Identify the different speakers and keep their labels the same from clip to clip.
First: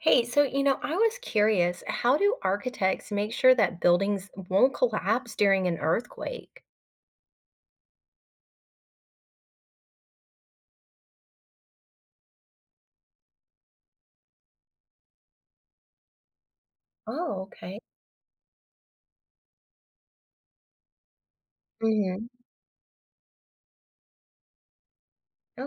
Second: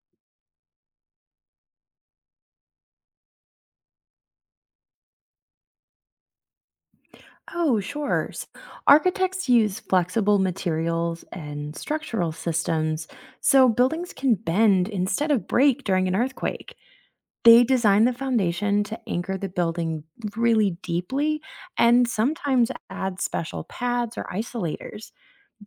Speaker 1: Hey, so I was curious, how do architects make sure that buildings won't collapse during an earthquake?
Speaker 2: Oh, sure. Architects use flexible materials and structural systems so buildings can bend instead of break during an earthquake.
Speaker 1: Oh,
Speaker 2: They
Speaker 1: okay.
Speaker 2: design the foundation to anchor the building really deeply and
Speaker 1: Hmm.
Speaker 2: sometimes add special pads or isolators.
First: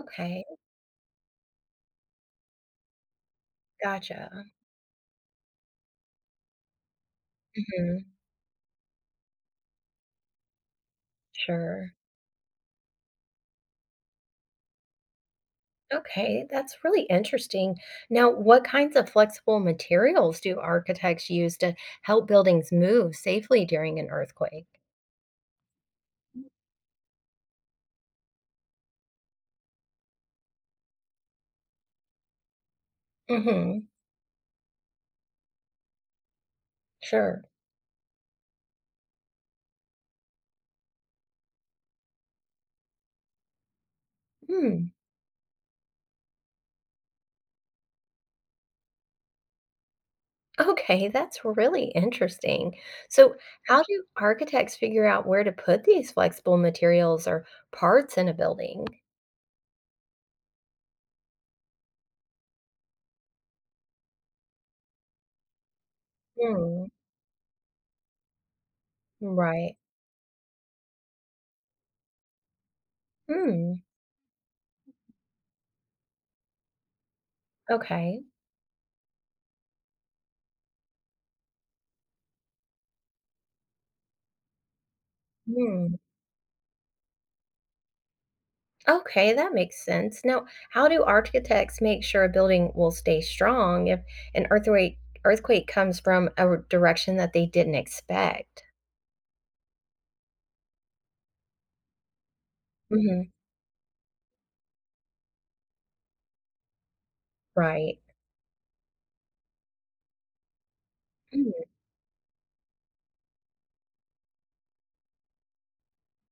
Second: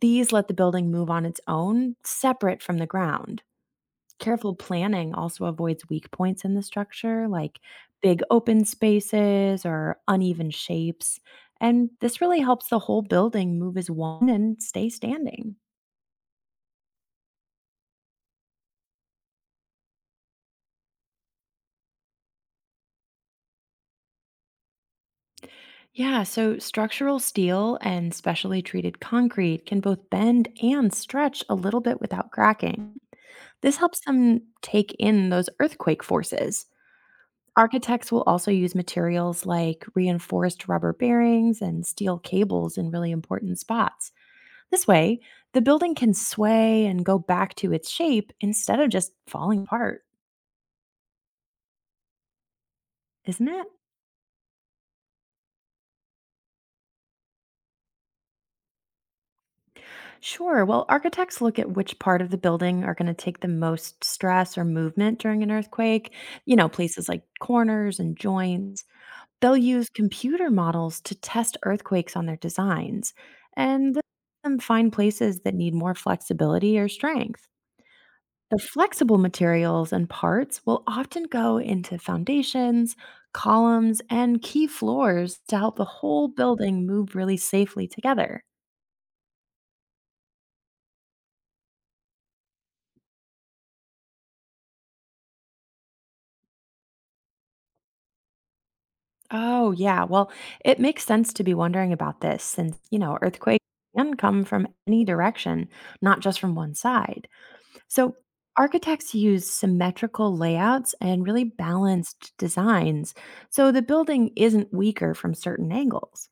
Speaker 2: These let the building move on its own, separate from the ground.
Speaker 1: gotcha.
Speaker 2: Careful planning also avoids weak points in the structure, like
Speaker 1: Hmm.
Speaker 2: big open spaces or uneven shapes. And
Speaker 1: Sure.
Speaker 2: this really helps the whole building move as one and stay standing.
Speaker 1: Okay, that's really interesting. Now, what kinds of flexible materials do architects use to help buildings move safely during an earthquake?
Speaker 2: Yeah, so structural steel and specially treated concrete can both bend and stretch a little bit without cracking. This
Speaker 1: Hmm.
Speaker 2: helps them take in those earthquake forces.
Speaker 1: Sure.
Speaker 2: Architects will also use materials like reinforced rubber bearings and steel cables in really important spots. This
Speaker 1: Hmm.
Speaker 2: way, the building can sway and go back to its shape instead of just falling apart,
Speaker 1: Okay, that's really interesting. So,
Speaker 2: isn't it?
Speaker 1: how do architects figure out where to put these flexible materials or parts in a building?
Speaker 2: Sure. Well, architects look at which part of the building are going to take the most stress or movement during an earthquake, you know,
Speaker 1: Mm,
Speaker 2: places like corners and joints. They'll
Speaker 1: right.
Speaker 2: use computer models to test earthquakes on their designs
Speaker 1: Mm,
Speaker 2: and them find places that need more flexibility or strength.
Speaker 1: okay.
Speaker 2: The flexible materials and parts will often go into foundations, columns, and key floors to help the
Speaker 1: Mm,
Speaker 2: whole building move really safely together.
Speaker 1: okay, that makes sense. Now, how do architects make sure a building will stay strong if an earthquake comes from a direction that they didn't expect?
Speaker 2: Oh, yeah. Well, it makes sense to be wondering about this since, you know,
Speaker 1: Hmm.
Speaker 2: earthquakes can come from any direction, not just from one side.
Speaker 1: Right.
Speaker 2: So, architects use symmetrical layouts and really
Speaker 1: Mm,
Speaker 2: balanced designs so the building isn't weaker from certain angles.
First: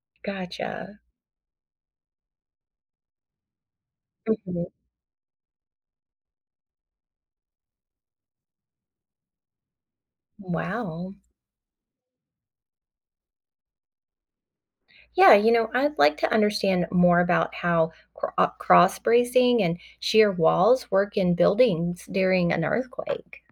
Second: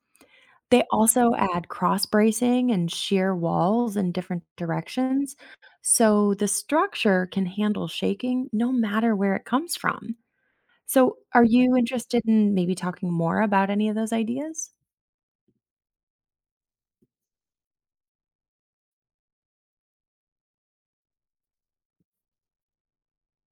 Speaker 2: They
Speaker 1: gotcha.
Speaker 2: also add cross bracing and shear walls in different
Speaker 1: Hmm.
Speaker 2: directions, so the structure can handle shaking no matter where it comes from.
Speaker 1: Wow.
Speaker 2: So, are you interested in maybe talking more about any of those ideas?
Speaker 1: Yeah, I'd like to understand more about how cross bracing and shear walls work in buildings during an earthquake.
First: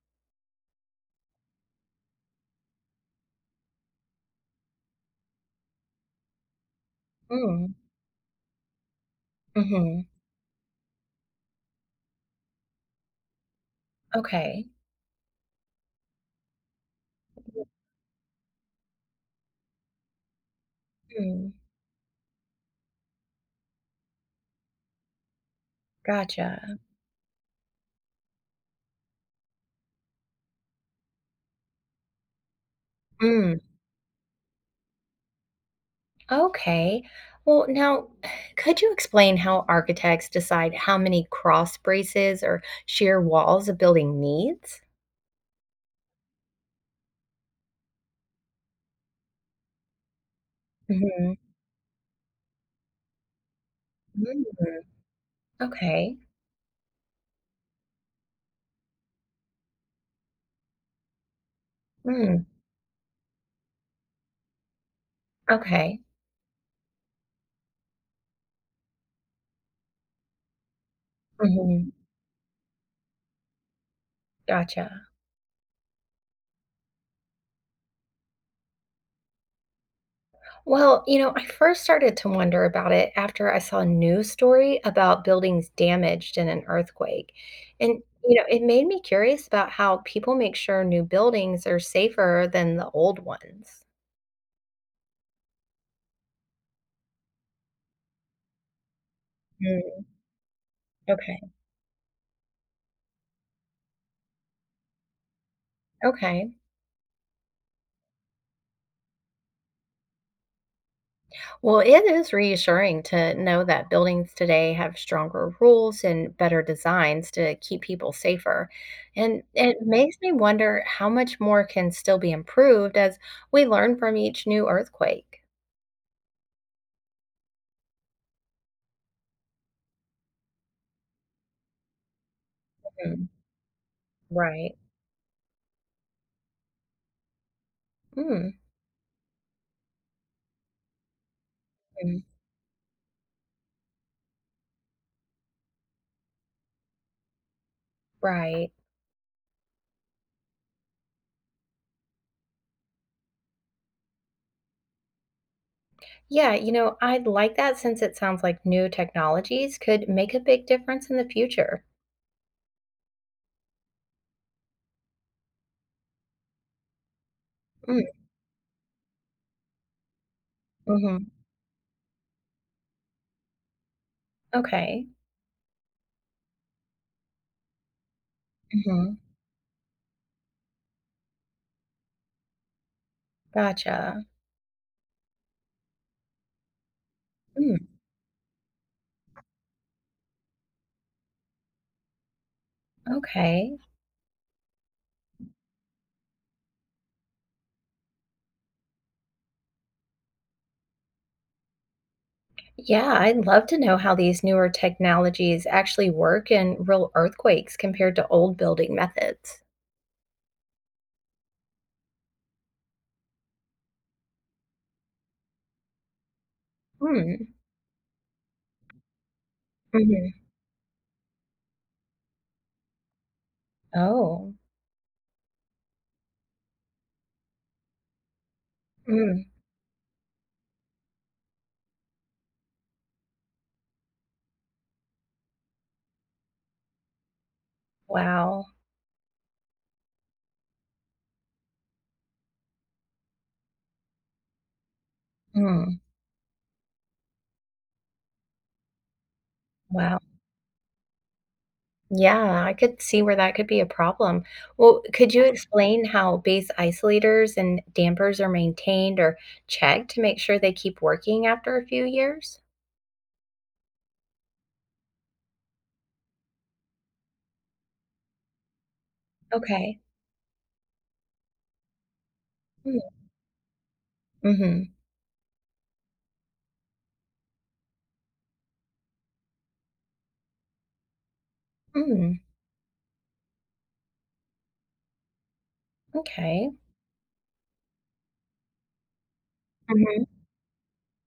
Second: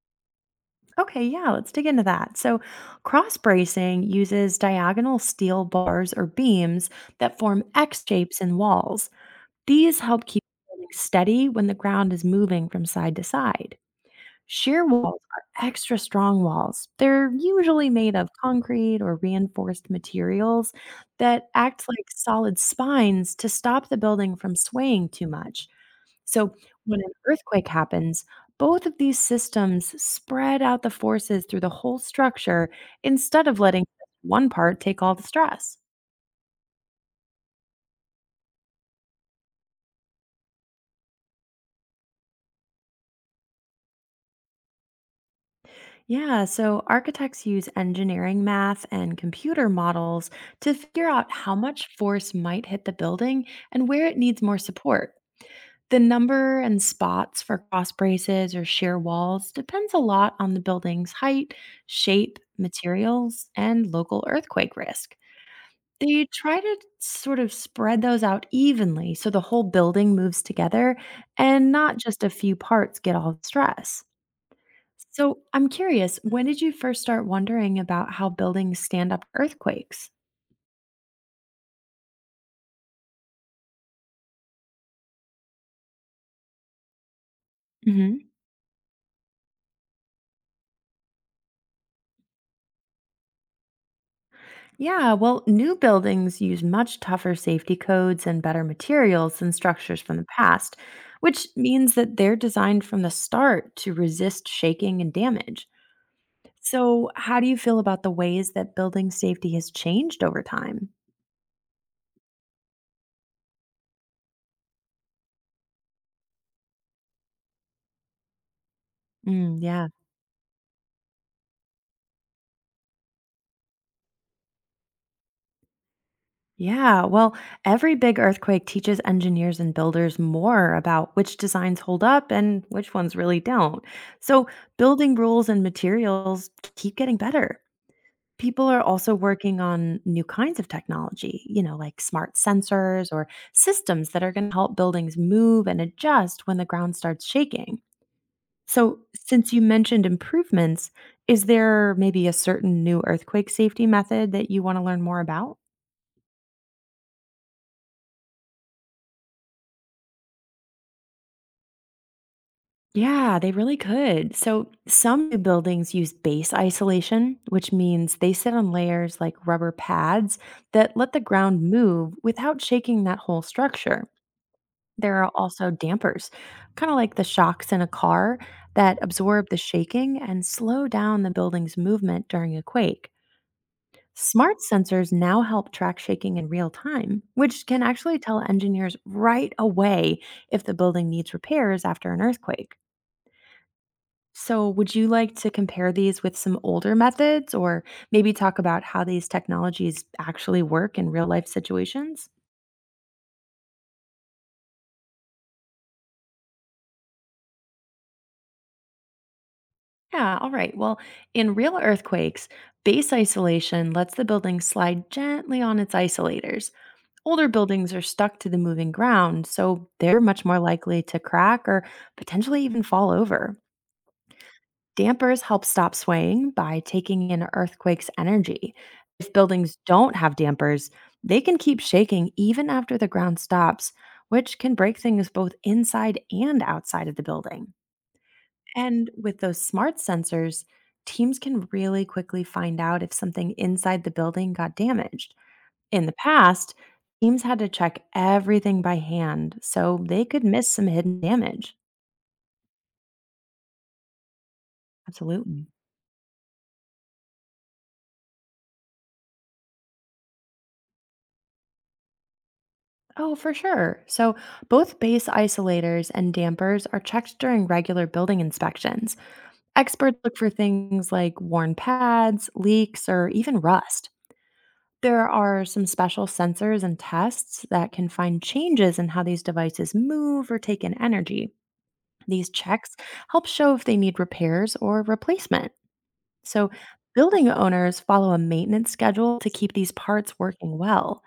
Speaker 2: Okay, yeah, let's dig into that. So, cross bracing uses diagonal steel bars or beams that form
Speaker 1: Mm.
Speaker 2: X shapes in walls. These
Speaker 1: Hmm.
Speaker 2: help keep the building steady when the ground is moving from side to side.
Speaker 1: Okay.
Speaker 2: Shear walls are extra strong walls. They're usually made of concrete or reinforced materials that
Speaker 1: Mm.
Speaker 2: act like solid spines to stop the building from swaying too much. So,
Speaker 1: Gotcha.
Speaker 2: when an earthquake happens, both of these systems spread out the forces through the whole structure instead
Speaker 1: Mm.
Speaker 2: of letting one part take all the stress.
Speaker 1: Okay. Well, now, could you explain how architects decide how many cross braces or shear walls a building needs?
Speaker 2: Yeah, so architects use engineering math and computer models to figure out
Speaker 1: Hmm.
Speaker 2: how much force might hit the building and where it needs
Speaker 1: Mm.
Speaker 2: more support. The
Speaker 1: Okay.
Speaker 2: number and spots for cross braces or shear walls depends a lot on the building's height, shape,
Speaker 1: Mm.
Speaker 2: materials, and local earthquake risk.
Speaker 1: Okay.
Speaker 2: They try to sort of spread those out evenly so the whole building moves together and
Speaker 1: Hmm.
Speaker 2: not just a few parts get all the stress.
Speaker 1: Gotcha.
Speaker 2: So I'm curious, when did you first start wondering about how buildings stand up earthquakes?
Speaker 1: Well, I first started to wonder about it after I saw a news story about buildings damaged in an earthquake. And,
Speaker 2: hmm
Speaker 1: it made me curious about how people make sure new buildings are safer than the old ones.
Speaker 2: Yeah, well, new buildings use much tougher safety codes and better materials than structures
Speaker 1: Mm,
Speaker 2: from the past,
Speaker 1: okay.
Speaker 2: which means that they're designed from the start to resist shaking and damage.
Speaker 1: Okay.
Speaker 2: So, how do you feel about the ways that building safety has changed over time?
Speaker 1: Well, it is reassuring to know that buildings today have stronger rules and better designs to keep people safer. And
Speaker 2: Mm,
Speaker 1: it
Speaker 2: yeah.
Speaker 1: makes me wonder how much more can still be improved as we learn from each new earthquake.
Speaker 2: Yeah, well, every big earthquake teaches engineers and builders more about which designs hold up and which ones really don't. So,
Speaker 1: Right.
Speaker 2: building rules and materials keep getting better.
Speaker 1: Mm,
Speaker 2: People are also working on new kinds of technology, you know, like
Speaker 1: mm,
Speaker 2: smart sensors or systems that are going to help buildings move and adjust when the ground starts shaking.
Speaker 1: right.
Speaker 2: So, since you mentioned improvements, is there maybe a certain new earthquake safety method that you want to learn more about?
Speaker 1: Yeah, I like that since it sounds like new technologies could make a big difference in the future.
Speaker 2: Yeah, they really could. So, some new buildings use base isolation, which
Speaker 1: Mm,
Speaker 2: means they sit on layers like rubber pads that let
Speaker 1: mhm.
Speaker 2: the ground move without shaking that whole structure.
Speaker 1: Okay.
Speaker 2: There are also dampers, kind of like the shocks in a car, that
Speaker 1: Mhm.
Speaker 2: absorb the shaking and slow down the building's movement during a quake.
Speaker 1: Gotcha.
Speaker 2: Smart sensors now help track shaking in real time, which can
Speaker 1: Mm,
Speaker 2: actually tell engineers right away if the building needs repairs after an earthquake.
Speaker 1: okay.
Speaker 2: So, would you like to compare these with some older methods or maybe talk about how these technologies actually work in real life situations?
Speaker 1: Yeah, I'd love to know how these newer technologies actually work in real earthquakes compared to old building methods.
Speaker 2: Yeah, all right. Well, in real earthquakes, base isolation lets the building slide gently on its isolators. Older
Speaker 1: Mm,
Speaker 2: buildings are stuck to the moving ground, so they're
Speaker 1: mhm.
Speaker 2: much more likely to crack or potentially even fall over.
Speaker 1: Oh.
Speaker 2: Dampers help stop swaying by taking in earthquake's energy. If
Speaker 1: Mm,
Speaker 2: buildings don't have dampers, they can keep shaking even after the ground stops, which can break things both inside and outside of the building.
Speaker 1: wow.
Speaker 2: And with those smart sensors, teams can really quickly find out if something inside the building got damaged.
Speaker 1: Mm,
Speaker 2: In the past, teams had to check everything by hand, so
Speaker 1: wow.
Speaker 2: they could miss some hidden damage.
Speaker 1: Yeah, I could see where that could be a problem. Well, could you
Speaker 2: Absolutely.
Speaker 1: explain how base isolators and dampers are maintained or checked to make sure they keep working after a few years?
Speaker 2: Oh, for sure. So, both base isolators and dampers are checked during regular building inspections.
Speaker 1: Okay.
Speaker 2: Experts look for things like worn pads, leaks, or even rust.
Speaker 1: Mm-hmm.
Speaker 2: There are some special sensors and tests that can find changes in how these devices move or take in energy.
Speaker 1: Mm,
Speaker 2: These checks help show if they need repairs or replacement.
Speaker 1: okay.
Speaker 2: So, building owners follow a maintenance schedule to keep these
Speaker 1: Hmm.
Speaker 2: parts working well.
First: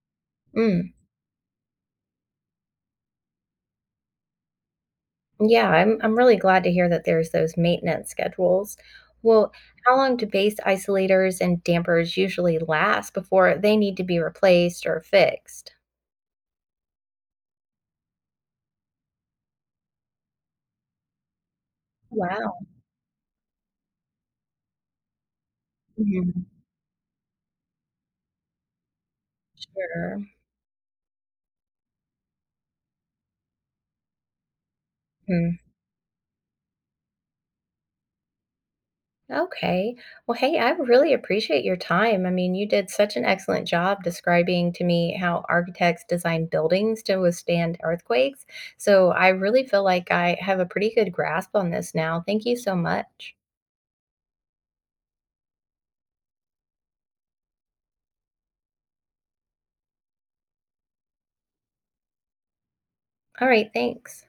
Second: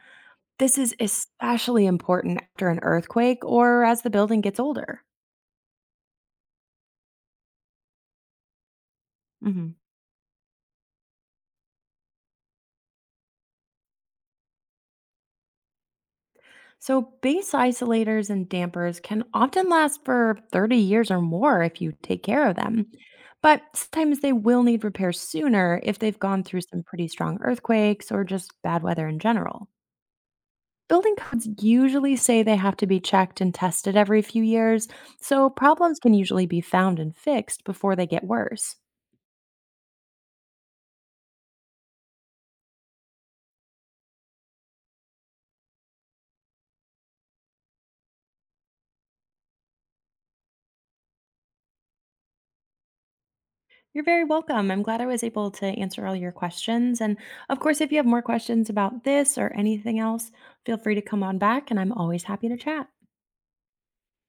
Speaker 2: This
Speaker 1: Mm.
Speaker 2: is especially important after an earthquake or as the building gets older.
Speaker 1: Yeah, I'm really glad to hear that there's those maintenance schedules. Well,
Speaker 2: hmm
Speaker 1: how long do base isolators and dampers usually last before they need to be replaced or fixed?
Speaker 2: So, base isolators and dampers can often last for 30 years or more if you take care of
Speaker 1: Wow.
Speaker 2: them. But sometimes they will need repairs sooner if they've gone
Speaker 1: Mhm.
Speaker 2: through some pretty strong earthquakes or just bad weather in general.
Speaker 1: Sure.
Speaker 2: Building codes usually say they have to be checked and tested every few years, so
Speaker 1: Hmm.
Speaker 2: problems can usually be found and fixed before they get worse.
Speaker 1: Okay. Well, hey, I really appreciate your time. I mean, you did such an excellent job describing to me how architects design buildings to withstand earthquakes. So I really feel like I have a pretty good grasp on this now. Thank you so much.
Speaker 2: You're very welcome. I'm glad I was able to answer all your questions. And of course, if you have more questions about this or anything else, feel free to come on back, and I'm always happy to chat.
Speaker 1: All right. Thanks.